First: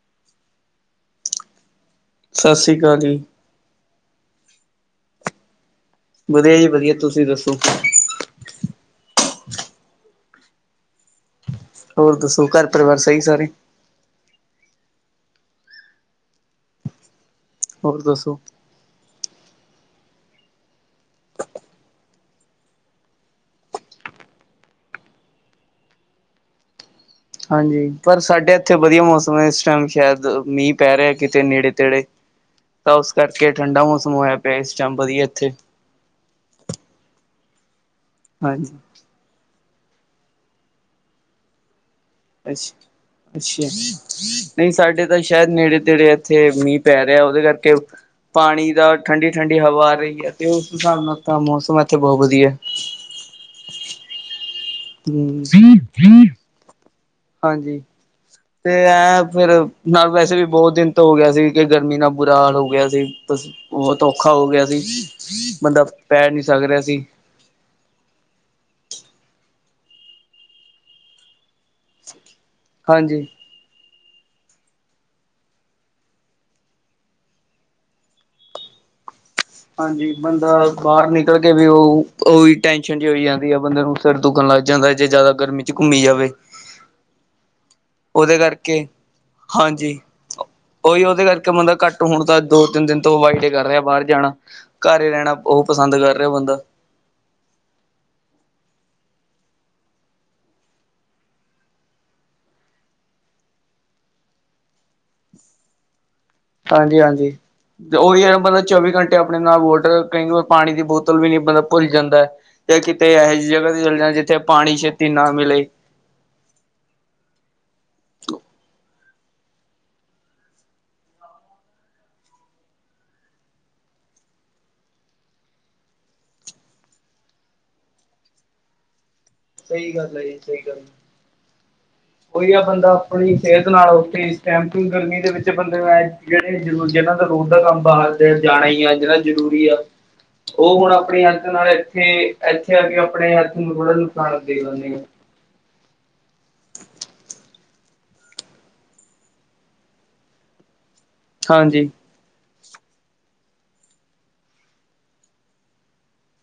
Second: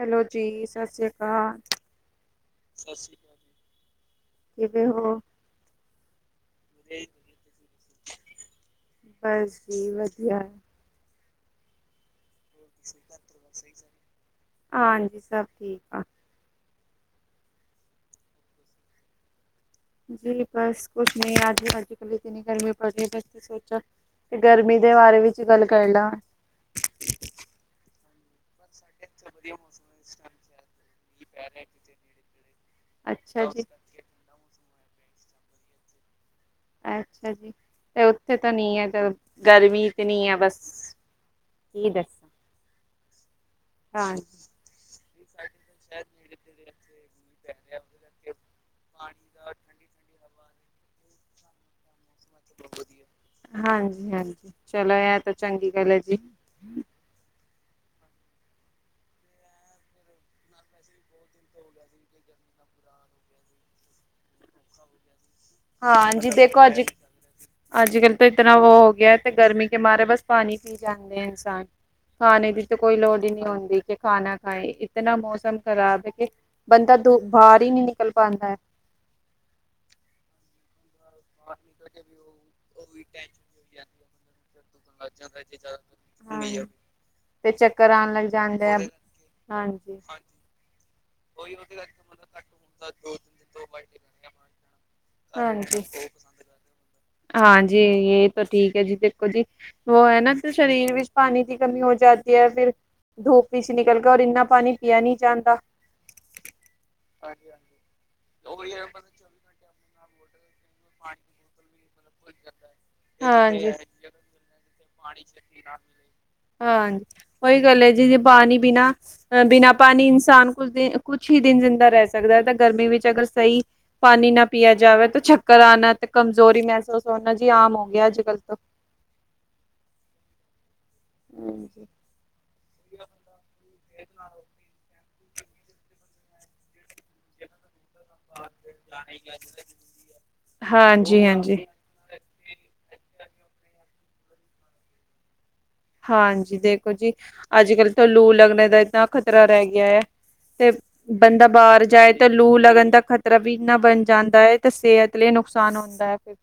Hello ਜੀ ਸਤਿ ਸ੍ਰੀ ਅਕਾਲ ਸਤਿ ਸ੍ਰੀ ਸਤ ਸ਼੍ਰੀ ਜੀ ਅਕਾਲ ਕਿਵੇ ਹੋ ਵਧੀਆ ਜੀ ਵਧੀਆ ਤੁਸੀਂ ਦੱਸੋ ਬਸ ਜ ਵਧੀਆ ਹੋਰ ਦੱਸੋ ਘਰ ਪਰਿਵਾਰ ਸਹੀ ਸਾਰੇ ਹਾਂਜੀ ਸਭ ਠੀਕ ਆ ਹੋਰ ਦੱਸੋ ਜੀ ਬਸ ਕੁਛ ਨਹੀਂ ਆਜ ਅੱਜ ਕੱਲ ਇਤਨੀ ਗਰਮੀ ਪੜ ਰਹੀ ਹੈ ਬਸ ਸੋਚਾ ਤੇ ਗਰਮੀ ਦੇ ਬਾਰੇ ਵਿੱਚ ਗੱਲ ਕਰ ਲਾ ਹਾਂਜੀ ਪਰ ਸਾਡੇ ਇੱਥੇ ਵਧੀਆ ਮੌਸਮ ਹੈ ਇਸ ਟਾਈਮ ਸ਼ਾਇਦ ਮੀਂਹ ਪੈ ਰਿਹਾ ਕਿਤੇ ਨੇੜੇ ਤੇੜੇ ਤਾਂ ਉਸ ਅੱਛਾ ਕਰਕੇ ਜੀ ਠੰਡਾ ਮੌਸਮ ਹੋਇਆ ਪਿਆ ਇਸ ਟਾਈਮ ਵਧੀਆ ਇੱਥੇ ਅੱਛਾ ਜੀ ਤੇ ਉੱਥੇ ਤਾਂ ਨੀ ਹਾਂਜੀ ਹੈ ਤੇ ਗਰਮੀ ਤੇ ਨ ਆ ਬਸ ਕੀ ਦੱਸਾਂ ਅੱਛ ਅੱਛਾ ਹਾਂਜੀ ਨਹੀਂ ਸਾਡੇ ਤਾਂ ਸ਼ਾਇਦ ਨੇੜੇ ਤੇੜੇ ਇੱਥੇ ਮੀਂਹ ਪੈ ਰਿਹਾ ਉਹਦੇ ਕਰਕੇ ਪਾਣੀ ਦਾ ਠੰਡੀ ਠੰਡੀ ਹਵਾ ਆ ਰਹੀ ਹੈ ਤੇ ਉਸ ਹਿਸਾਬ ਨਾਲ ਮੌਸਮ ਇੱਥੇ ਬਹੁਤ ਵਧੀਆ ਹੈ ਹਾਂਜੀ ਹਾਂਜੀ ਚਲੋ ਇਹ ਤਾਂ ਚੰਗੀ ਗੱਲ ਹੈ ਜੀ। ਹਮ ਹਾਂਜੀ। ਤੇ ਐਂ ਫੇਰ ਨਾਲ ਵੈਸੇ ਵੀ ਬਹੁਤ ਦਿਨ ਤੋਂ ਹੋ ਗਿਆ ਸੀ ਕਿ ਗਰਮੀ ਨਾਲ ਬੁਰਾ ਹਾਲ ਹੋ ਗਿਆ ਸੀ। ਬਤ ਔਖਾ ਹੋ ਗਿਆ ਸੀ ਬੰਦਾ ਪੈਰ ਨਹੀਂ ਸਕ ਰਿਹਾ ਸੀ ਅੱਜ ਕੱਲ੍ਹ ਤਾਂ ਇਤਨਾ ਵ ਹੋ ਗਿਆ ਤੇ ਗਰਮੀ ਕੇ ਮਾਰੇ ਬਸ ਪਾਣੀ ਪੀ ਜਾਂਦੇ ਹੈ ਇਨਸਾਨ। ਹਾਂ ਨਹੀਂ ਇਹਦੀ [inaudible] ਤੇ ਕੋਈ ਲੋੜ ਹਾਂਜੀ। ਹੀ ਨਹੀਂ ਹੁੰਦਾ ਦੀ ਖਾਣਾ ਖਾਏ ਇਤਨਾ ਮੌਸਮ ਖ਼ਰਾਬ ਹੈ ਕਿ ਬੰਦਾ ਦ ਬਾਹਰ ਹੀ ਨਹੀਂ ਨਿਕਲ ਪਾਉਂਦਾ ਹੈ ਹਾਂਜੀ ਬੰਦਾ ਬਾਹਰ ਨਿਕਲ ਕੇ ਵੀ ਉਹ ਉਹੀ ਟੈਨਸ਼ਨ ਜ ਹੋਈ ਜਾਂਦੀ ਆ ਬੰਦੇ ਨੂੰ ਸਿਰ ਦੁਖਨ ਲੱਗ ਜਾਂਦਾ ਜੇ ਜ਼ਿਆਦਾ ਗਰਮੀ ਚ ਘੁੰਮੀ ਜਾਵੇ ਹਾਂ ਤੇ ਚੱਕਰ ਆਉਣ ਲੱਗ ਉਹਦੇ ਜਾਂਦੇ ਆ ਕਰਕੇ ਹਾਂਜੀ ਉਹੀ ਉਹਦੇ ਕਰਕੇ ਬੰਦਾ ਘੱਟ ਹੁਣ ਤਾਂ ਦੋ ਤਿੰਨ ਦਿਨ ਤੋਂ ਅਵਾਈਡ ਹੀ ਕਰ ਰਿਹਾ ਬਾਹਰ ਜਾਣਾ ਘਰ ਰਹਿਣਾ ਉਹਹੁ ਪਸੰਦ ਕਰ ਰਿਹਾ ਹੋ ਬੰਦਾ ਹਾਂਜੀ ਇਹ ਤਾਂ ਠੀਕ ਹੈ ਜੀ ਦੇਖੋ ਜੀ। ਉਹ ਹੈ ਨਾ ਸਰੀਰ ਵਿੱਚ ਪਾਣੀ ਦੀ ਕਮੀ ਹੋ ਜਾਦੀ ਹੈ ਫਿਰ ਧੂਪ ਵਿੱਚ ਨਿਕਲ ਗਿਆ ਔਰ ਇੰਨਾ ਪਾਣੀ ਪੀਿਆ ਨਹੀਂੀ ਜਾਂਦਾ ਹਾਂਜੀ ਹਾਂਜੀ ਤੇ ਉਹੀ ਯ ਬਲ ਚੌਵੀ ਘੰਟੇ ਆਪਣੇ ਨਾਲ ਵੋਟਰ ਕਹਿੰ ਪਾਣੀ ਦੀ ਬੋਤਲ ਵੀ ਨਹੀਂ ਬੰਦਾ ਭੁੱਲ ਜਾਂਦਾ ਤੇ ਕਿਤੇ ਇਹੋ ਜਿਹੀ ਹਾਂਜੀ। ਜਲਗਾ ਤੇ ਚੱਲ ਜਾਂਣਾ ਜਿੱਥੇ ਪਾਣੀ ਛੇਤੀ ਨਾ ਮਿਲੇ। ਮਿਲੇ। ਹਾਂਜੀ ਉਹੀ ਗੱਲ ਜੀ ਜੇ ਪਾਣੀ ਬੀਨਾ ਅ ਬਿਨਾਂ ਪਾਣੀ ਇਨਸਾਨ ਕੁਛ ਦਿ ਕੁਛ ਹੀ ਦਿਨ ਜ਼ਿੰਦਾ ਰਹਿ ਸਕਦਾ ਹੈ ਤਾਂ ਗਰਮੀ ਵਿੱਚ ਅਗਰ ਸਹੀ ਪਾਣੀ ਨਾ ਪੀਿਆ ਜਾਵੇ ਤਾਂ ਚਕਰ ਆਉਣਾ ਤੇ ਕਮਜ਼ੋਰੀ ਮਹਿਸੂਸ ਹੋਣਾ ਜੀ ਆਮ ਹੋ ਗਿਆ ਅੱਜ ਕੱਲ ਤੋਂ ਸਹੀ ਗੱਲ ਹੈ ਜੀ ਸਹੀ ਗੱਲ। ਹਾਂਜੀ। ਕੋਈ ਆ ਬੰਦਾ ਆਪਣੀ ਸਿਹਤ ਨਾਲ ਉੱਥੇ ਸਟੈਂਪਿੰਗ ਗਰਮੀ ਦੇ ਵਿੱਚ ਬੰਦੇ ਨੂੰ ਜਿਹੜੇ ਜਿਹਨਾਂ ਦਾ ਰੋਡ ਦਾ ਕੰਮ ਬਾਹਰ ਜਾਣਾ ਹੀ ਆ ਜਨਾ ਜ਼ਰੂਰੀ ਆ ਉਹ ਹੁਣ ਹਾਂਜੀ ਆਪਣੀ ਅੰਤ ਹਾਂਜੀ। ਨਾਲ ਇੱਥੇ ਇੱਥੇ ਆ ਕੇ ਆਪਣੇ ਹੱਥ ਨੂੰੜ ਨੂੰ ਖਾਣਾ ਦੇ ਲਦੇ ਹਾਂ। ਹਾਂਜੀ ਦੇਖੋ ਜੀ ਅੱਜ ਕੱਲ ਤੋਂ ਲੂ ਲੱਗਣੇ ਦਾ ਇਨਾ ਖ਼ਤਰਾ ਰਹਿ ਗਿਆ ਹੈ ਤੇ ਬੰਦਾ ਬਾਹਰ ਹਾਂਜੀ, ਜਾਏ। ਤੇ ਲੂ ਲਗਣ ਦਾ ਖ਼ਤਰਾ ਵੀ ਇੰਨਾ ਬਣ ਜਾਂਦਾ ਹੈ ਤੇ ਸਿਹਤ ਲਈ ਨੁਕਸਾਨ ਹੁੰਦਾ ਹੈ ਫਿਰ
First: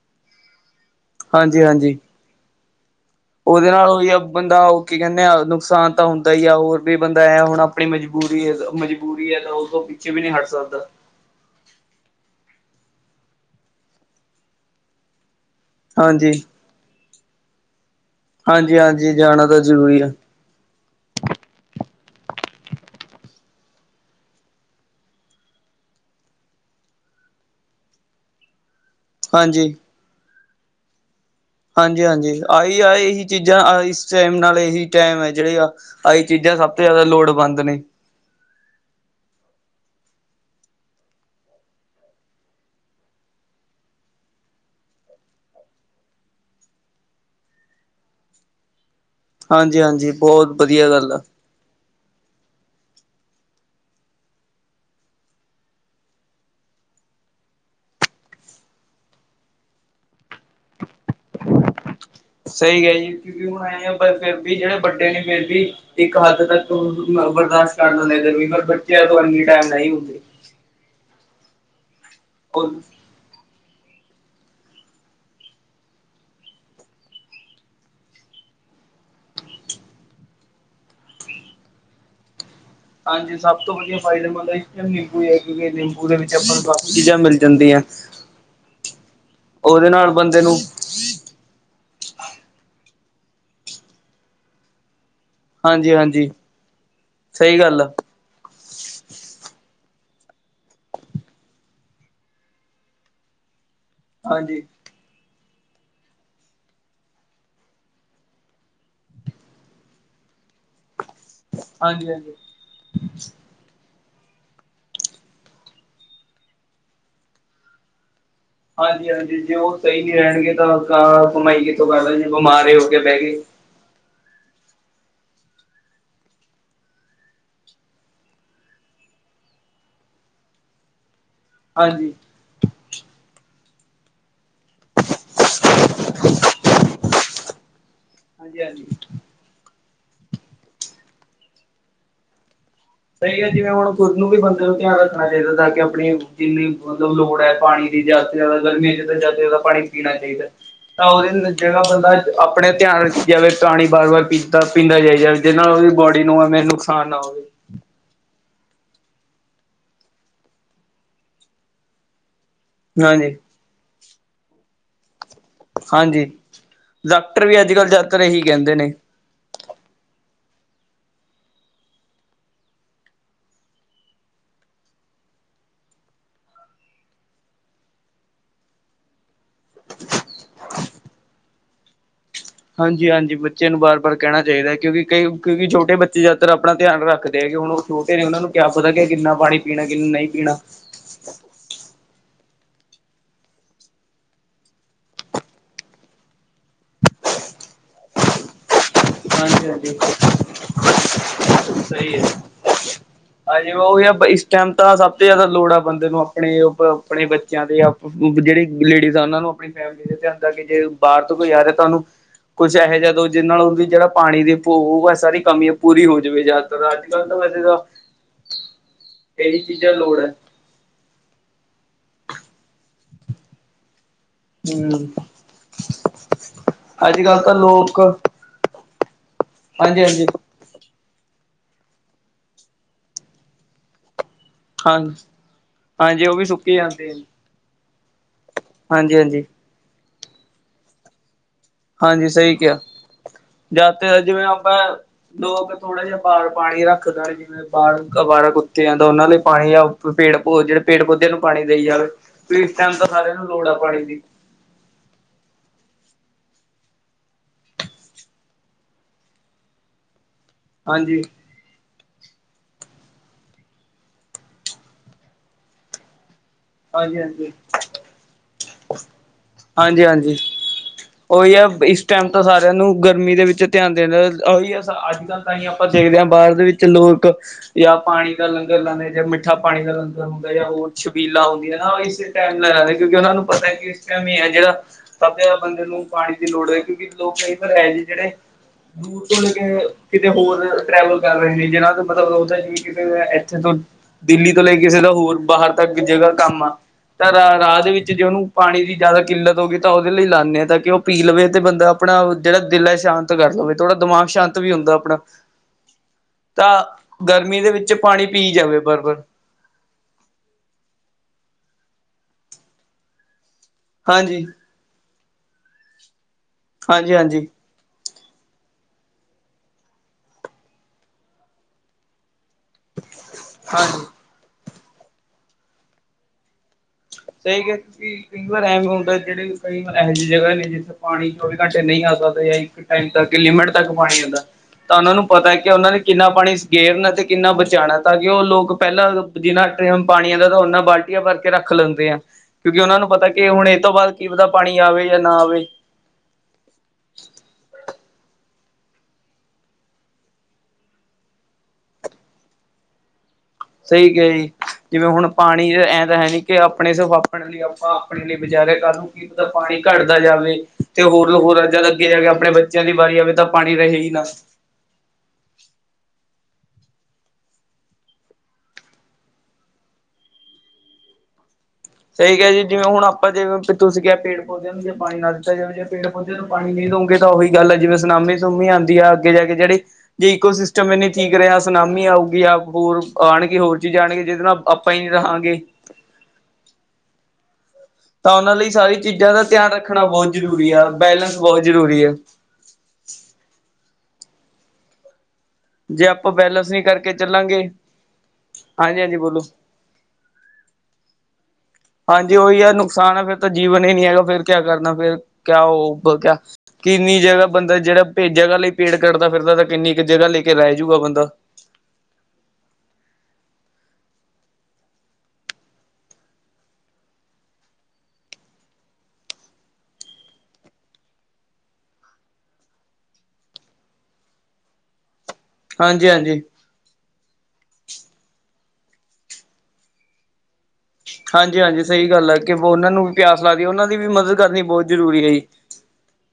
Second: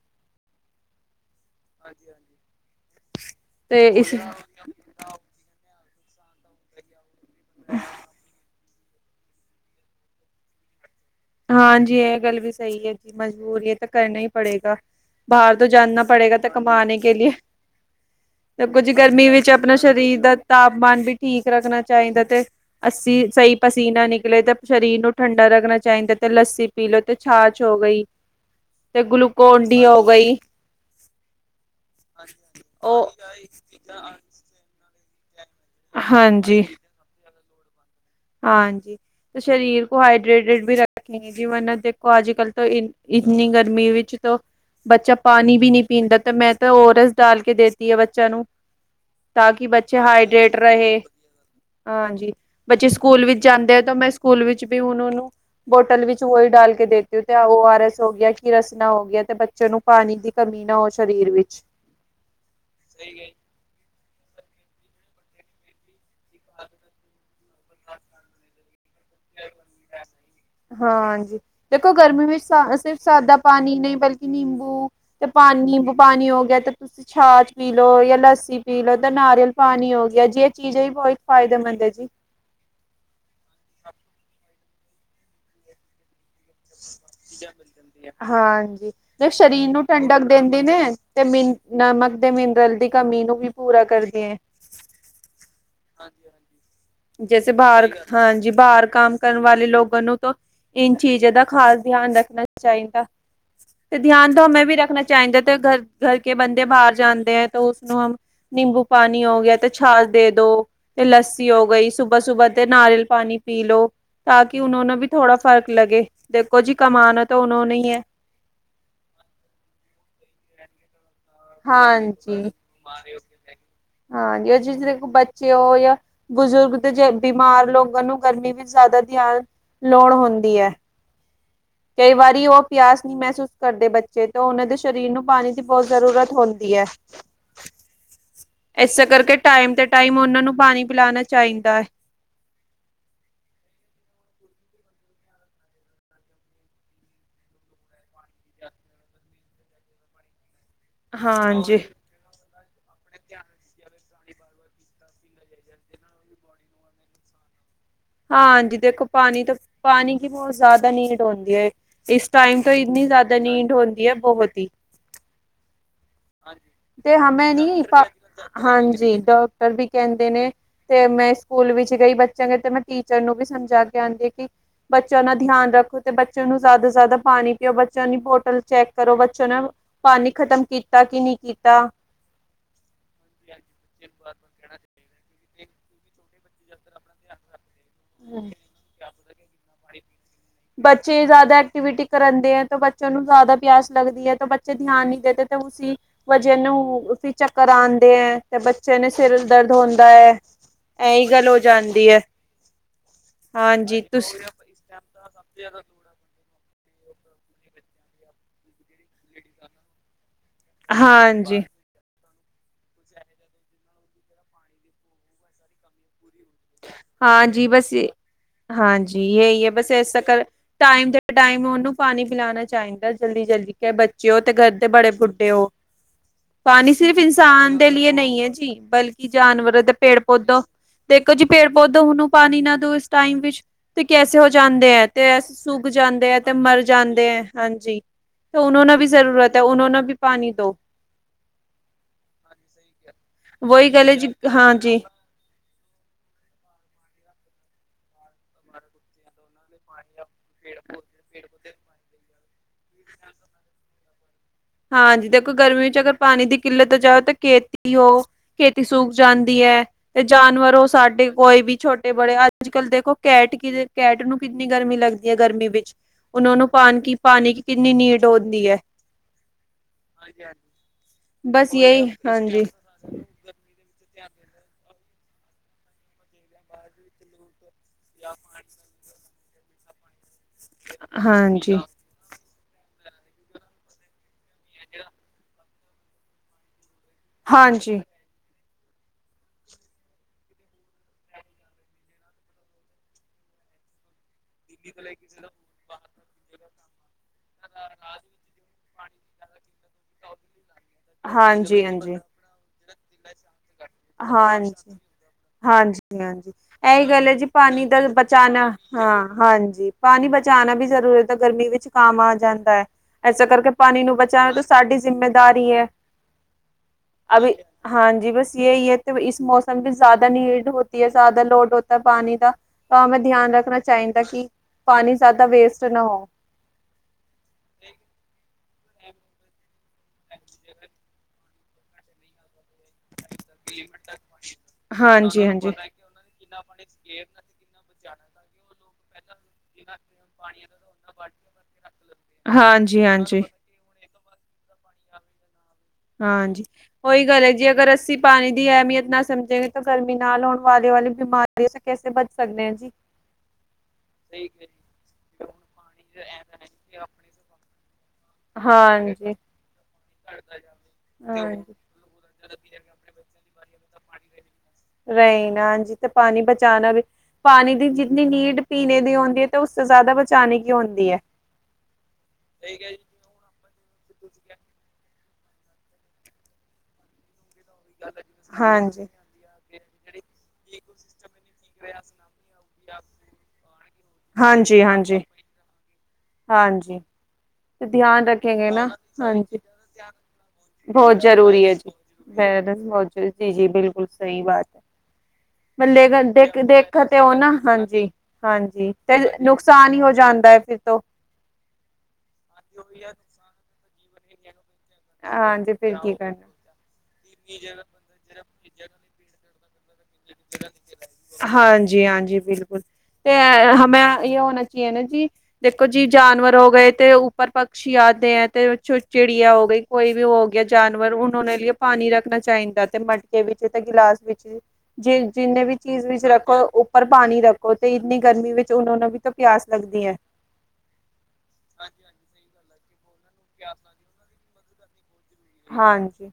ਹਾਂਜੀ ਹਾਂਜੀ। ਉਹਦੇ ਤੇ ਨਾਲ ਉਹੀ ਇਸ ਆ ਬੰਦਾ ਉਹ ਕੀ ਕਹਿੰਦੇ ਆ ਨੁਕਸਾਨ ਤਾਂ ਹੁੰਦਾ ਹੀ ਆ ਹੋਰ। ਵੀ ਬੰਦਾ ਐ ਹੁਣ ਆਪਣੀ ਮਜਬੂਰੀ ਹੈ ਮਜਬੂਰੀ ਹੈ ਤਾਂ ਉਹ ਤੋਂ ਪਿੱਛੇ ਵੀ ਨਹੀਂ ਹਟ ਸਕਦਾ। ਹਾਂਜੀ ਇਹ ਗੱਲ ਵੀ ਸਹੀ ਹੈ ਜੀ ਮਜਬੂਰੀ ਹੈ ਤਾਂ ਕਰਨਾ ਹੀ ਪੜੇਗਾ। ਬਾਹਰ ਤੋਂ ਜਾਨਨਾ ਹਾਂਜੀ ਪੜੇਗਾ ਤਾਂ ਕਮਾ ਕੇ ਲ ਤਾਂ ਹਾਂਜੀ ਕੁਝ ਹਾਂਜੀ ਗਰਮੀ ਜਾਣਾ ਵਿੱਚ ਤਾਂ ਆਪਣਾ ਜ਼ਰੂਰੀ ਆ ਸਰੀਰ ਦਾ ਤਾਪਮਾਨ ਵੀ ਠੀਕ ਰੱਖਣਾ ਚਾਹੀਦਾ ਤੇ ਅੱਸੀ ਸਹੀ ਪਸੀਨਾ ਨਿਕਲੇ ਤੇ ਸਰੀਰ ਨੂੰ ਠੰਡਾ ਰੱਖਣਾ। ਚਾਹੀਦਾ ਤੇ ਲੱਸੀ ਪੀ ਲੋਓ ਤੇ ਛਛ ਹੋ ਗਈ। ਤੇ ਗਲੂਕੋਨ ਹਾਂਜੀ ਡੀ ਹੋ ਗਈ। ਹਾਂਜੀ ਹਾਂਜੀ ਆਹੀ ਆ ਉਹ ਇਹੀ ਚੀਜ਼ਾਂ ਇਸ ਟਾਈਮ ਨਾਲ ਇਹੀ। ਟਾਈਮ ਹੈ ਜਿਹੜੇ ਆ ਆਹੀ ਚੀਜ਼ਾਂ ਹਾਂਜੀ ਸਭ ਤੋਂ ਜ਼ਿਆਦਾ ਲੋੜਵੰਦ ਨੇ ਹਾਂਜੀ ਤੇ ਸਰੀਰ ਕੋ ਹਾਈਡ੍ਰੇਟਡ ਵੀ ਰੱਖੇ। ਜਿਵੇ ਦੇਖੋ ਅੱਜ ਕੱਲ੍ਹ ਤਾਂ ਇ ਇੰਨੀ ਗਰਮੀ ਵਿੱਚ ਤਾਂ ਬੱਚਾ ਪਾਣੀ ਵੀ ਨਹੀਂ ਪੀਂਦਾ ਤੇ ਮੈਂ ਤਾਂ ਔਰਸ ਡਾਲ ਕੇ ਦੇਤੀ ਆ ਬੱਚਾ ਨੂੰ ਤਾਂ ਕਿ ਹਾਂਜੀ ਬੱਚੇ ਹਾਂਜੀ ਹਾਈਡ੍ਰੇਟ ਬਹੁਤ ਵਧੀਆ ਰਹੇ ਗੱਲ ਆ ਹਾਂਜੀ ਬੱਚੇ ਸਕੂਲ ਵਿੱਚ ਜਾਂਦੇ ਆ ਤਾਂ ਮੈਂ ਸਕੂਲ ਵਿੱਚ ਵੀ ਓਹਨਾ ਨੂੰ ਬੋਟਲ ਵਿੱਚ ਉਹੀ ਡਾਲ ਕੇ ਦੇਤੀ ਹੋ ਤੇ ਓ ਆਰ ਐਸ ਹੋ ਗਿਆ, ਕਿ ਰਸਨਾ ਹੋ ਗਿਆ, ਤੇ ਬ ਬੱਚੇ ਨੂੰ ਪਾਣੀ ਦੀ ਕਮੀ ਨਾ ਹੋ ਸਰੀਰ ਵਿੱਚ। ਸਹੀ ਹੈ ਜੀ ਕਿਉਂਕਿ ਹੁਣ ਐ ਫਿਰ ਵੀ ਜਿਹੜੇ ਵੱਡੇ ਨੇ ਫਿਰ ਵੀ ਇੱਕ ਹੱਦ ਤੱਕ ਬਰਦਾਸ਼ਤ ਕਰ ਲਏਗਾ ਕਈ ਵਾਰ ਬੱਚਿਆਂ ਤੋਂ ਇੰਨੀ ਟਾਈਮ ਨਹੀਂ ਹੁੰਦੀ। ਹਾਂਜੀ ਦੇਖੋ ਗਰਮੀ ਵਿੱਚ ਸਾ ਸਿਰਫ ਸਾਦਾ ਪਾਣੀ ਨਹੀਂ ਬਲਕਿ ਨਿੰਬੂ ਤੇ ਪਾ ਨਿੰਬੂ ਪਾਣੀ ਹੋ ਗਿਆ ਤੇ ਤੁਸੀਂ ਂਛਾਛ ਪੀ ਲਓ ਜਾਂ ਲੱਸੀ ਪੀ ਲਓ ਏਦਾਂ ਨਾਰੀਅਲ ਪਾਣੀ ਹੋ ਗਿਆ ਜੇ ਇਹ ਚੀਜ਼ ਹੈ ਬਹੁਤ ਫਾਇਦੇਮੰਦ ਹੈ ਜੀ। ਹਾਂਜੀ ਸਭ ਤੋਂ ਵਧੀਆ ਫਾਇਦੇ ਮੰਦ ਜੀ ਨਿੰਬੂ ਕਿ ਹਾਂਜੀ ਤੇ ਸਰੀਰ ਨੂੰ ਉਹਦੇ ਨਾਲ ਠੰਡਕ ਬੰਦੇ ਨੂੰ ਦਿੰਦੇ ਨੇ। ਤੇ ਮਿਨ ਨਮਕ ਦੇ ਮਿਨਰਲ ਦੀ ਕਮੀ ਨੂੰ ਵੀ ਪੂਰਾ ਕਰਦੀ ਹੈ। ਹਾਂਜੀ-ਹਾਂਜੀ ਜੈਸੇ ਸਹੀ ਗੱਲ ਬਾਹਰ ਆ ਹਾਂਜੀ ਬਾਹਰ ਕੰਮ ਕਰਨ ਵਾਲੇ ਲੋਕਾਂ ਨੂੰ ਤਾਂ ਇਨ ਚੀਜ਼ਾਂ ਦਾ ਖ਼ਾਸ ਧਿਆਨ ਰੱਖਣਾ ਚਾਹੀਦਾ ਤੇ ਧਿਆਨ ਤਾਂ ਹਾਂਜੀ, ਮੈਂ ਵੀ ਰੱਖਣਾ ਚਾਹੀਦਾ ਤੇ ਘਰ ਘਰ ਕੇ ਬੰਦੇ ਬਾਹਰ ਜਾਂਦੇ ਹੈ ਤਾਂ ਉਸਨੂੰ ਹਮ। ਨਿੰਬੂ ਪਾਣੀ ਹੋ ਗਿਆ ਤੇ ਛਾਛ ਦੇ ਦੋ ਤੇ ਲੱਸੀ ਹੋ ਗਈ ਸੁਬਾਹ ਹਾਂਜੀ-ਹਾਂਜੀ। ਸੁਬਾਹ ਤੇ ਨਾਰੀਅਲ ਪਾਣੀ ਪੀ ਲੋ। ਤਾਂ ਕੀ ਉਹ ਨੂੰ ਵੀ ਥੋੜਾ ਫ਼ਰਕ ਲੱਗੇ ਦੇਖੋ ਜੀ ਕਮਾਉਣਾ ਤਾਂ ਉਹਣੇ ਹੀ ਹੈ। ਹਾਂਜੀ ਹਾਂਜੀ ਜੇ ਉਹ ਸਹੀ ਨੀ ਰਹਿਣਗੇ ਤਾਂ ਕਮਾਈਏ ਤੋਂ ਪਹਿਲਾਂ ਜੇ ਹਾਂਜੀ ਬਿਮਾਰ ਹੋ ਕੇ ਬਹਿ ਗਏ। ਹਾਂਜੀ ਉਹ ਚੀਜ਼ ਦੇਖੋ ਬੱਚੇ ਹੋ ਜਾਂ। ਬਜ਼ੁਰਗ ਤੇ ਬਿਮਾਰ ਲੋਕਾਂ ਨੂੰ ਗਰਮੀ ਵਿੱਚ ਜ਼ਿਆਦਾ ਧਿਆਨ ਲੋੜ ਹੁੰਦੀ ਏ। ਕਈ ਹਾਂਜੀ, ਵਾਰੀ ਉਹ ਪਿਆਸ ਨਹੀਂ ਮਹਿਸੂਸ ਕਰਦੇ ਬੱਚੇ, ਤੇ ਉਹਨਾਂ ਦੇ ਸਰੀਰ ਨੂੰ ਪਾਣੀ ਦੀ ਬਹੁਤ ਜ਼ਰੂਰਤ ਹੁੰਦੀ ਹੈ। ਹਾਂਜੀ-ਹਾਂਜੀ। ਇਸੇ ਕਰਕੇ ਟਾਈਮ ਤੇ ਟਾਈਮ ਉਹਨਾ ਨੂੰ ਪਾਣੀ ਪਿਲਾਉਣਾ ਚਾਹੀਦਾ ਹੈ। ਸਹੀ ਹੈ ਜਿਵੇਂ ਹੁਣ ਖੁਦ ਨੂੰ ਵੀ ਬੰਦੇ ਨੂੰ ਧਿਆਨ ਰੱਖਣਾ ਚਾਹੀਦਾ ਤਾਂ ਕਿ, ਆਪਣੀ ਜਿੰਨੀ ਮਤਲਬ ਲੋੜ ਹੈ ਪਾਣੀ ਜ਼ਿਆਦਾ ਤੋਂ ਜ਼ਿਆਦਾ ਗਰਮੀਆਂ 'ਚ ਤਾਂ ਜ਼ਿਆਦਾ ਤੋਂ ਜ਼ਿਆਦਾ ਪਾਣੀ ਪੀਣਾ ਚਾਹੀਦਾ, ਤਾਂ ਉਹਦੇ ਹਾਂਜੀ। ਜਿਹੜਾ ਬੰਦਾ। ਆਪਣੇ ਧਿਆਨ ਰੱਖ ਜਾਵੇ, ਪਾਣੀ ਵਾਰ ਵਾਰ ਪੀਤਾ ਪੀਂਦਾ ਜਾਈ ਜਾਵੇ ਜਿਹਦੇ ਨਾਲ ਉਹਦੀ ਬੋਡੀ ਨੂੰ ਐਵੇਂ ਨੁਕਸਾਨ ਨਾ ਹੋਵੇ। ਹਾਂਜੀ, ਦੇਖੋ ਪਾਣੀ ਤਾਂ ਪਾਣੀ ਕੀ ਬਹੁਤ ਜ਼ਿਆਦਾ ਨੀਡ ਹੁੰਦੀ ਹੈ ਇਸ ਟਾਈਮ ਤੋਂ ਇੰਨੀ ਹਾਂਜੀ ਜ਼ਿਆਦਾ ਨੀਂਡ ਹੁੰਦੀ ਹੈ, ਬਹੁਤ ਹੀ ਹਾਂਜੀ ਤੇ ਡਾਕਟਰ ਹਮੈਂ ਵੀ ਅੱਜ ਨੀ, ਕੱਲ੍ਹ ਜ਼ਿਆਦਾਤਰ ਇਹੀ ਕਹਿੰਦੇ ਨੇ। ਹਾਂਜੀ। ਸਰ ਵੀ ਕਹਿੰਦੇ ਨੇ, ਤੇ ਮੈਂ ਸਕੂਲ ਵਿੱਚ ਗਈ ਬੱਚਿਆਂ ਦੇ ਤੇ ਮੈਂ ਟੀਚਰ ਨੂੰ ਵੀ ਸਮਝਾ ਕੇ ਆਉਂਦੀ ਹੈ ਕਿ ਬੱਚਿਆਂ ਦਾ ਧਿਆਨ ਰੱਖੋ, ਤੇ ਬੱਚਿਆਂ ਨੂੰ ਜ਼ਿਆਦਾ ਤੋਂ ਜ਼ਿਆਦਾ ਪਾਣੀ ਪੀਓ ਬੱਚਿਆਂ ਦੀ ਬੋਟਲ ਚੈੱਕ ਕਰੋ ਬੱਚਿਆਂ ਨੂੰ। ਪਾਣੀ ਖ਼ਤਮ ਕੀਤਾ ਕਿ ਨਹੀਂ ਕੀਤਾ ਹਾਂਜੀ ਹਾਂਜੀ, ਬੱਚਿਆਂ ਨੂੰ ਵਾਰ ਵਾਰ ਕਹਿਣਾ ਚਾਹੀਦਾ ਕਿਉਂਕਿ ਕਈ ਕਿਉਂਕਿ ਛੋਟੇ ਬੱਚੇ ਜ਼ਿਆਦਾਤਰ ਆਪਣਾ ਧਿਆਨ ਰੱਖਦੇ ਹੈ ਕਿ ਹੁਣ ਛੋਟੇ ਨੇ ਉਹਨਾ ਹਮ ਨੂੰ ਕਿਆ ਪਤਾ, ਕਿ ਕਿੰਨਾ ਪਾਣੀ ਪੀਣਾ ਕਿੰਨਾ ਨਹੀਂ ਪੀਣਾ ਬੱਚੇ ਜ਼ਿਆਦਾ ਐਕਟੀਵਿਟੀ ਕਰਨ ਦਯੈ ਹੈ ਤਾਂ, ਬੱਚੇ ਨੂੰ ਜ਼ਿਆਦਾ ਪਿਆਸ ਲੱਗਦੀ ਹੈ ਤਾਂ ਬੱਚੇ ਧਿਆਨ ਨਹੀਂ ਦੇਦੇ ਅਤੇ ਉਸਂ ਬੱਚਿਆਂ ਨੂੰ, ਫਿਰ ਚੱਕਰ ਆਉਂਦੇ ਹੈ। ਤੇ ਬੱਚਿਆਂ ਨੂੰ ਸਿਰ ਹਾਂਜੀ ਦਰਦ ਹਾਂਜੀ ਹੁੰਦਾ ਹੈ, ਇਹੀ ਗੱਲ ਹੋ ਜਾਂਦੀ ਹੈ- ਹਾਂਜੀ ਉਹੀ ਇਸ ਟਾਈਮ ਤਾਂ ਸਭ ਤੋਂ ਜ਼ਿਆਦਾ ਲੋੜ ਆ ਬੰਦੇ ਨੂੰ! ਆਪਣੇ ਆਪਣੇ ਬੱਚਿਆਂ ਦੇ, ਆਪ ਜਿਹੜੇ ਲੇਡੀਜ਼ ਆ ਉਹਨਾਂ ਨੂੰ ਆਪਣੀ ਫੈਮਿਲੀ ਦੇ ਜਿਆਦਾ ਜੇ ਬਾਹਰ ਤੋਂ ਕੋਈ ਆ ਹਾਂਜੀ ਰਿਹਾ, ਤੁ ਉਹਾਨੂੰ ਕੁਛ ਇਹੋ ਜਿਹਾ ਦੋ ਜਿਹ ਨਾਲ ਉਹਦੀ ਜਿਹੜਾ ਪਾਣੀ ਦੀ ਉਹ ਸਾਰੀ ਕਮੀ ਪੂਰੀ ਹੋ ਜਾਵੇ, ਜਦ ਹਾਂਜੀ, ਬਸ ਹਾਂਜੀ ਇਹੀ ਹੈ ਬਸ ਚੀਜ਼ਾਂ ਲੋੜ ਇਸੇ ਹੈ ਕਰ ਟਾਈਮ। ਟਾਈਮ ਉਹਨੂੰ ਪਾਣੀ ਪਿਲਾਉਣਾ ਚਾਹੀਦਾ ਜਲਦੀ ਜਲਦੀ, ਕ ਬੱਚੇ ਹੋ ਤੇ ਘਰ ਦੇ ਹਮ ਬੜੇ ਬੁੱਢੇ ਹੋ। ਪਾਣੀ ਸਿਰਫ਼ ਅੱਜ ਕੱਲ੍ਹ ਤਾਂ ਇਨਸਾਨ ਦੇ ਲੋਕ ਲਈ ਨਹੀਂ ਹੈ ਜੀ, ਬਲਕਿ ਜਾਨਵਰ ਅਤੇ ਹਾਂਜੀ ਪੇੜ ਹਾਂਜੀ ਪੌਦੇ। ਜਿ ਪੇੜ ਪੌਦੇ ਨੂੰ ਪਾਣੀ ਨਾ ਦਿਓ ਇਸ ਟਾਈਮ ਵਿੱਚ! ਤੇ ਕੈਸੇ ਹੋ ਜਾਂਦੇ ਹਾਂ ਹੈ ਤੇ ਸੁਕ ਹਾਂਜੀ ਜਾਂਦੇ ਉਹ ਆ, ਵੀ ਤੇ ਸੁੱਕੀ ਮਰ ਜਾਂਦੇ ਹੈ ਹਾਂਜੀ। ਤਾਂ ਉਹਨਾਂ ਨੂੰ ਵੀ ਹਾਂਜੀ ਹਾਂਜੀ ਜ਼ਰੂਰਤ ਹੈ ਉਹਨਾਂ ਨੂੰ ਵੀ ਪਾਣੀ ਦੋ ਹਾਂਜੀ ਸਹੀ ਕਿਹਾ, ਵਹੀ ਜਾ ਗੱਲ ਹੈ ਜੀ ਜਿਵੇਂ ਆਪਾਂ ਹਾਂਜੀ। ਲੋਕ ਥੋੜਾ ਜਿਹਾ ਬਾਹਰ ਪਾਣੀ ਰੱਖਦਾ, ਜਿਵੇਂ ਬਾਹਰ ਅਵਾਰਾ ਕੁੱਤੇ ਆ ਤਾਂ ਉਹਨਾਂ ਲਈ ਪਾਣੀ ਆ ਪੇੜ ਪ ਜਿਹੜੇ ਪੇੜ ਪੌਦੇੇ ਨੂੰ ਪਾਣੀ ਦੇਈ ਜਾਵੇ, ਵੀ ਇਸ ਟਾਈਮ ਤਾਂ ਸਾਰਿਆਂ ਨੂੰ ਲੋੜ ਆ ਪਾਣੀ ਦੀ। ਹਾਂਜੀ, ਦੇਖੋ ਗਰਮੀ ਵਿੱਚ ਅਗਰ ਪਾਣੀ ਦੀ ਕਿੱਲਤ ਜਾਓ ਤਾਂ ਖੇਤ ਕੀ ਹੋ ਖੇਤੀ ਸੁੂੱਕ ਜਾਂਦੀ ਹੈ ਤੇ ਜਾਨਵਰ, ਉਹ ਹਾਂਜੀ ਸਾਡੇ ਕੋਈ ਵੀ ਛੋਟੇ ਬਡੇ ਅੱਜ ਕੱਲ੍ਹ ਦੇਖੋ, ਕੈਟ ਕਿ ਕੈਟ ਨੂੰ ਕਿੰਨੀ ਗਰਮੀ ਲੱਗਦੀ ਹੈ ਗਰਮੀ ਵਿੱਚ ਉਹਨਾਂ ਨੂੰ ਪਾਨ ਕੀ ਹਾਂਜੀ ਹਾਂਜੀ ਪਾਣੀ ਕਿ ਕਿੰਨੀ ਨੀਡ ਹੁੰਦੀ ਹੈ। ਹਾਂਜੀ ਹਾਂਜੀ, ਉਹੀ ਹੈ ਬਸ ਇਸ ਯਹੀ ਟਾਈਮ ਤਾਂ ਹਾਂਜੀ। ਸਾਰਿਆਂ ਨੂੰ। ਗਰਮੀ ਦੇ ਵਿੱਚ ਧਿਆਨ ਦੇਿੰਦੇ ਉਹੀ ਅ, ਅੱਜ ਕੱਲ ਤਾਂ ਹੀ ਆਪਾਂ ਦੇਖਦੇ ਹਾਂ ਬਾਹਰ ਦੇ ਵਿੱਚ ਲੋਕ ਜਾਂ ਪਾਣੀ ਦਾ ਲੰਗਰ ਲਾਉਦੇ ਜਾਂ ਮਿੱਠਾ ਪਾਣੀ ਦਾ ਲੰਗਰ ਹੁੰਦਾ ਜਾਂ ਹੋਰ ਛਬੀਲਾ ਹੁੰਦੀਆਂ ਹਾਂਜੀ। ਨਾ ਇਸੇ। ਟੈਮ ਨਾਲੇ ਲੈਲੇ ਕਿਉਂਕਿ ਉਹਨਾ ਨੂੰ ਪਤਾ, ਕਿ ਇਸ ਟਾਈਮ ਹੀ ਹੈ ਜਿਹੜਾ ਸਭ ਜ਼ਿਆਦਾ ਬੰਦੇ ਨੂੰ ਪਾਣੀ ਦੀ ਲੋੜ ਹੋ ਹੈ ਕਿਉਂਕ ਲੋਕ ਕਈ ਵਾਰ ਹੈ ਹਾਂਜੀ। ਜੇ ਜਿਹੜੇ, ਦੂਰ ਕਿਤੇ ਹੋਰ ਟਰੈਵਲ ਕਰ ਰਹੇ ਨੇ, ਜਿਹਨਾਂ ਦਾ ਮਤਲਬ ਉਹਦਾ ਜ ਕਿਤੇ ਇੱਥੇ ਤੋਂ ਦਿੱਲੀ ਤੋਂ ਲੈ ਕਿਸੇ ਦਾ ਹੋਰ ਬਾਹਰ ਤੱਕ ਜਗ੍ਹਾ ਕੰਮ ਆ ਤਾਂ ਰਾਤ ਜੇ ਉਹਨੂੰ ਪਾਣੀ ਦੀ ਜ਼ਿਆਦਾ ਕਿੱਲਤ ਹੋ ਗਈ, ਤਾਂ ਉਹਦੇ ਲਈ ਲਾਉਂਦੇ ਹਾਂ ਤਾਂ ਕਿ ਉਹ ਪੀ ਲਵੇ ਤੇ ਬੰਦਾ ਆਪਣਾ ਜਿਹੜਾ ਦਿਲ ਹੈ ਸ਼ਾਂਤ ਕਰ ਲਵੇ, ਥੋੜਾ ਹਾਂਜੀ, ਦਿਮਾਗ ਸ਼ਾਂਤ ਵੀ ਹੁੰਦਾ ਆਪਣਾ ਹਾਂਜੀ ਹਾਂਜੀ, ਤਾਂ ਇਹੀ ਗੱਲ ਹੈ ਜੀ ਗਰਮੀ ਦੇ ਪਾਣੀ ਵਿੱਚ ਦਾ ਪੀ ਬਚਾਨਣਾ ਜਾਵੇ ਬਰ ਬਰ ਹਾਂ ਹਾਂਜੀ ਪਾਣੀ ਬਚਾਉਣਾ ਵੀ ਜ਼ਰੂਰੀਤ ਗਰਮੀ ਵਿੱਚ ਕਮ ਆ ਜਾਂਦਾ ਹੈ, ਇਸੇ ਕਰਕੇ ਪਾਣੀ ਨੂੰ ਹਾਂਜੀ ਬਚਾਉਣ ਤੇ ਸਾਡੀ ਜਿੰਮੇਦਾਰੀ ਹੈ, ਹਾਂਜੀ ਹਾਂਜੀ ਅਭੀ ਹਾਂਜੀ ਬਸ ਇਹ ਤਾਂ ਇਸ ਮੌਸਮ ਪ ਜ਼ਿਆਦਾ ਨੀਡ ਹੋਤੀ ਹੈ, ਜ਼ਿਆਦਾ ਲੋਡ ਹੋਤਾ ਹੈ ਪਾਣੀ ਦਾ ਤਾਂ ਹਮੈਂ ਧਿਆਨ ਰੱਖਣਾ ਹਾਂਜੀ ਚਾਹੀਦਾ ਕਿ, ਪਾਣੀ ਜ਼ਿਆਦਾ ਵੇਸਟ ਨਾ ਹੋ। ਸਹੀ ਕਿਹਾ ਕਈ ਵਾਰ ਐਵੇਂ ਹੁੰਦੈ ਜਿਹੜੇ ਕਈ ਵਾਰ ਇਹੋ ਜਿਹੀ ਜਗ੍ਹਾ ਨੇ ਜਿੱਥੇ ਪਾਣੀ ਚੌਵੀ ਘੰਟੇ ਨਹੀਂ ਆ ਸਕਦੇ ਜਾਂ ਟਾਇਮ ਤੱਕ ਲਿਮਿਟ ਤੱਕ ਪਾਣੀ ਆਂਦਾ ਤਾਂ ਉਹਨਾਂ ਨੂੰ ਹਾਂਜੀ ਪਤਾ ਕਿ ਹਾਂਜੀ। ਉਹਨਾਂ ਨੇ ਕਿੰਨਾ ਪਾਣੀ ਕੇਰਨਾ ਤੇ ਕਿੰਨਾ ਬਚਾਣਾ ਤਾਂ ਕਿ ਉਹ ਲੋਕ ਪਹਿਲਾਂ ਜਿੰਨਾ ਟੈਮ ਪਾਣੀ ਆਂਦੈ ਤਾਂ ਉਹਨਾਂ ਬਾਲਟੀਆਂ ਭਰ ਕੇ ਰੱਖ ਲੈਂਦੇ ਆ ਕਿਉਂਕਿ ਉਹਨਾਂ ਹਾਂਜੀ ਨੂੰ ਪਤਾ ਹਾਂਜੀ ਕਿ ਹੁਣ ਇਹ ਤੋਂ ਬਾਅਦ ਕਿ ਪਤਾ ਪਾਣੀ ਆਵੇ ਯਾ ਨਾ ਆਵੇ ਹਾਂਜੀ। ਉਹੀ ਗੱਲ ਹੈ ਜੀ ਅਗਰ ਅਸੀਂ ਪਾਣੀ ਦੀ ਅਹਿਮੀਅਤ ਨਾ ਸਮਝੇ ਤਾਂ ਗਰਮੀ ਨਾਲ ਹੋਣ ਵਾਲੇ ਵਾਲੀ ਬਿਮਾਰੀ ਕੈਸੇ ਬਚ ਸਕਦੇ ਹਾਂ ਜੀ ਸਹੀ ਕਿਹਾ ਜੀ ਜਿਵੇਂ ਹੁਣ ਪਾਣੀ ਐਂ ਤਾਂ ਹੈ ਨੀ ਕਿ ਆਪਣੇ ਸਭ ਆਪਣ ਲਈ ਆਪਾਂ ਆਪਣੇ ਲਈ ਵਿਚਾਰੇ ਕਲ ਨੂੰ ਕੀ ਪਤਾ ਪਾਣੀ ਘੱਟਦਾ ਜਾਵੇ ਤੇ ਹੋਰ ਹੋਰ ਹਾਂਜੀ। ਜ਼ਿਆਦਾ ਕੀ ਆ ਕੇ ਆਪਣੇ ਬੱਚਿਆਂ ਦੀ ਵਾਰੀ ਆਵੇ ਤਾਂ ਪਾਣੀ ਰਹੇ ਹੀ ਨਾ ਰਹੇ ਨਾ ਹਾਂਜੀ ਤੇ ਪਾਣੀ ਬਚਾਣਾ ਵੀ। ਪਾਣੀ ਦੀ ਜਿਤਨੀ ਨੀਡ ਪੀਣੇ ਦੀ ਹੁੰਦੀ ਹੈ ਤੇ ਉਸ ਤੋਂ ਜ਼ਿਆਦਾ ਬਚਾਨੇ ਕੀ ਹੁੰਦੀ ਹੈ। ਸਹੀ ਕਿਹਾ ਹੈ ਜੀ ਜਿਵੇਂ ਹੁਣ ਆਪਾਂ ਜਿਵੇ ਵੀ ਤੁਸੀਂ ਕਿਹਾ ਪੇੜ ਪੌਦਿਆਂ ਨੂੰ ਜੇ ਪਾਣੀ ਨਾ ਦਿੱਤਾ ਜਾਵੇ ਜੇ ਪੇੜ ਪੌਦਿਆਂ ਨੂੰ ਪਾਣੀ ਨਹੀਂ ਤਾਂ ਉਹੀ ਗੱਲ ਜਿਵੇ ਸੁਨਾਮੀ ਸਨੁਮੀ ਆਂਦੀ ਐ। ਅੱਗੇ ਜਾ ਕੇ ਜਿਹੜੇ ਜੇ ਈਕੋ ਸਿਸਟਮ ਇੰਨੇ ਠੀਕ ਰਿਹਾ ਸੁਨਾਮੀ ਆਊਗੀ ਆਪ ਹੋਰ ਆਣ ਕੇ ਹੋਰ ਜਾਣਗੇ ਜਿਸ ਨਾਲ ਇਹੀ ਆਪਾਂ ਹੀ ਨਹੀਂ ਰਹਾਂਗੇ। ਹਾਂਜੀ ਤੇ ਧਿਆਨ ਤਾਂ ਉਹਨਾਂ ਰੱਖੇਗੇ ਲਈ ਨਾ ਸਾਰੀ ਚੀਜ਼ਾਂ ਦਾ ਹਾਂਜੀ ਧਿਆਨ ਰੱਖਣਾ ਬਹੁਤ ਜ਼ਰੂਰੀ ਆ ਬਹੁਤ ਬੈਲੈਂਸ ਜਰੂਰੀ ਹੈ ਜੀ ਜ਼ਰੂਰੀ ਫਾਈਦਾ ਤੇ ਮੌਜ ਜੀ ਜੀ ਬਿਲਕੁਲ ਸਹੀ ਬਾਤ ਹੈ। ਜੇ ਮਤ ਆਪਾਂ ਦੇਖ ਬੈਲੈਂਸ ਨਹੀਂ ਦੇਖ ਕਰਕੇ ਤੇ ਹੋ ਨਾ ਚੱਲਾਂਗੇ ਹਾਂਜੀ ਹਾਂਜੀ ਤੇ ਨੁਕਸਾਨ ਹੀ ਹੋ ਜਾਂਦਾ ਹੈ ਫਿਰ ਤੋਂ ਹਾਂਜੀ ਉਹੀ ਹੈ ਨੁਕਸਾਨ ਹੈ ਫੇਰ ਤਾਂ ਜੀਵਨ ਹੀ ਨਹੀਂ ਹੈਗਾ ਫੇਰ ਕਿਆ ਕਰਨਾ। ਫਿਰ ਕਿਆ ਹਾਂਜੀ ਫਿਰ ਕੀ ਉਹ ਕਿਆ ਕਰਨਾ ਕਿ ਇੰਨੀ ਜਗ੍ਹਾ ਬੰਦਾ ਜਿਹੜਾ ਜਗ੍ਹਾ ਲਈ ਪੇੜ ਕੱਟਦਾ ਫਿਰਦਾ ਹੈ। ਕਿੰਨੀ ਕੁ ਜਗ੍ਹਾ ਲੈ ਕੇ ਰਹਿ ਜੂਗਾ ਬੰਦਾ। ਹਾਂਜੀ ਹਾਂਜੀ ਬਿਲਕੁਲ ਤੇ ਹਮੈਂ ਇਹ ਹੋਣਾ ਚਾਹੀਏ ਨਾ ਜੀ। ਦੇਖੋ ਜੀ ਜਾਨਵਰ ਹੋ ਗਏ ਤੇ ਉੱਪਰ ਪੱਕਸ਼ੀ ਆਦੇ ਹੈ ਤੇ ਚਿੜੀਆ ਹੋ ਗਈ। ਕੋਈ ਵੀ ਹੋ ਗਿਆ ਜਾਨਵਰ ਹੁਣ ਉਹਨੋ ਲਈ ਪਾਣੀ ਰੱਖਣਾ ਚਾਹੀਦਾ ਤੇ ਮਟਕੇ ਵਿੱਚ ਤੇ ਗਿਲਾਸ ਵਿੱਚ ਜੇ ਜਿੰਨੇ ਵੀ ਚੀਜ਼ ਹਾਂਜੀ ਵਿੱਚ ਹਾਂਜੀ ਰੱਖੋ ਓ ਪਰ ਪਾਣੀ ਰੱਖੋ ਤੇ ਇੰਨੀ ਗਰਮੀ ਵਿੱਚ ਉਹ ਨੂੰ ਵੀ ਤਾਂ ਪਿਆਸ ਲੱਗਦੀ ਹੈ ਹਾਂਜੀ ਹਾਂਜੀ ਸਹੀ ਗੱਲ ਹੈ ਕਿ ਉਹਨਾਂ ਨੂੰ ਵੀ ਪਿਆਸ ਲਾ ਦੀ ਉਹਨਾਂ ਦੀ ਵੀ ਮਦਦ ਕਰਨੀ ਬਹੁਤ ਜ਼ਰੂਰੀ ਹੈ ਜੀ ਹਾਂਜੀ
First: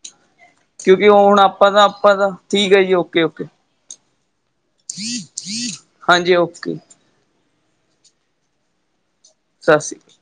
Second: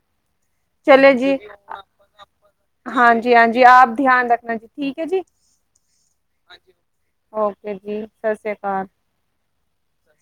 ਕਿਉਂਕਿ ਚਲੇ ਜੀ ਹੁਣ ਆਪਾਂ ਤਾਂ ਆਪਾਂ ਤਾਂ ਠੀਕ ਹੈ ਜੀ ਓਕੇ ਹਾਂਜੀ ਓਕੇ ਹਾਂਜੀ ਆਪ ਧਿਆਨ ਰੱਖਣਾ ਜੀ ਠੀਕ ਹੈ ਜੀ ਹਾਂਜੀ ਓਕੇ ਓਕੇ ਜੀ ਸਤਿ ਸ੍ਰੀ ਅਕਾਲ ਸਤਿ ਸ਼੍ਰੀ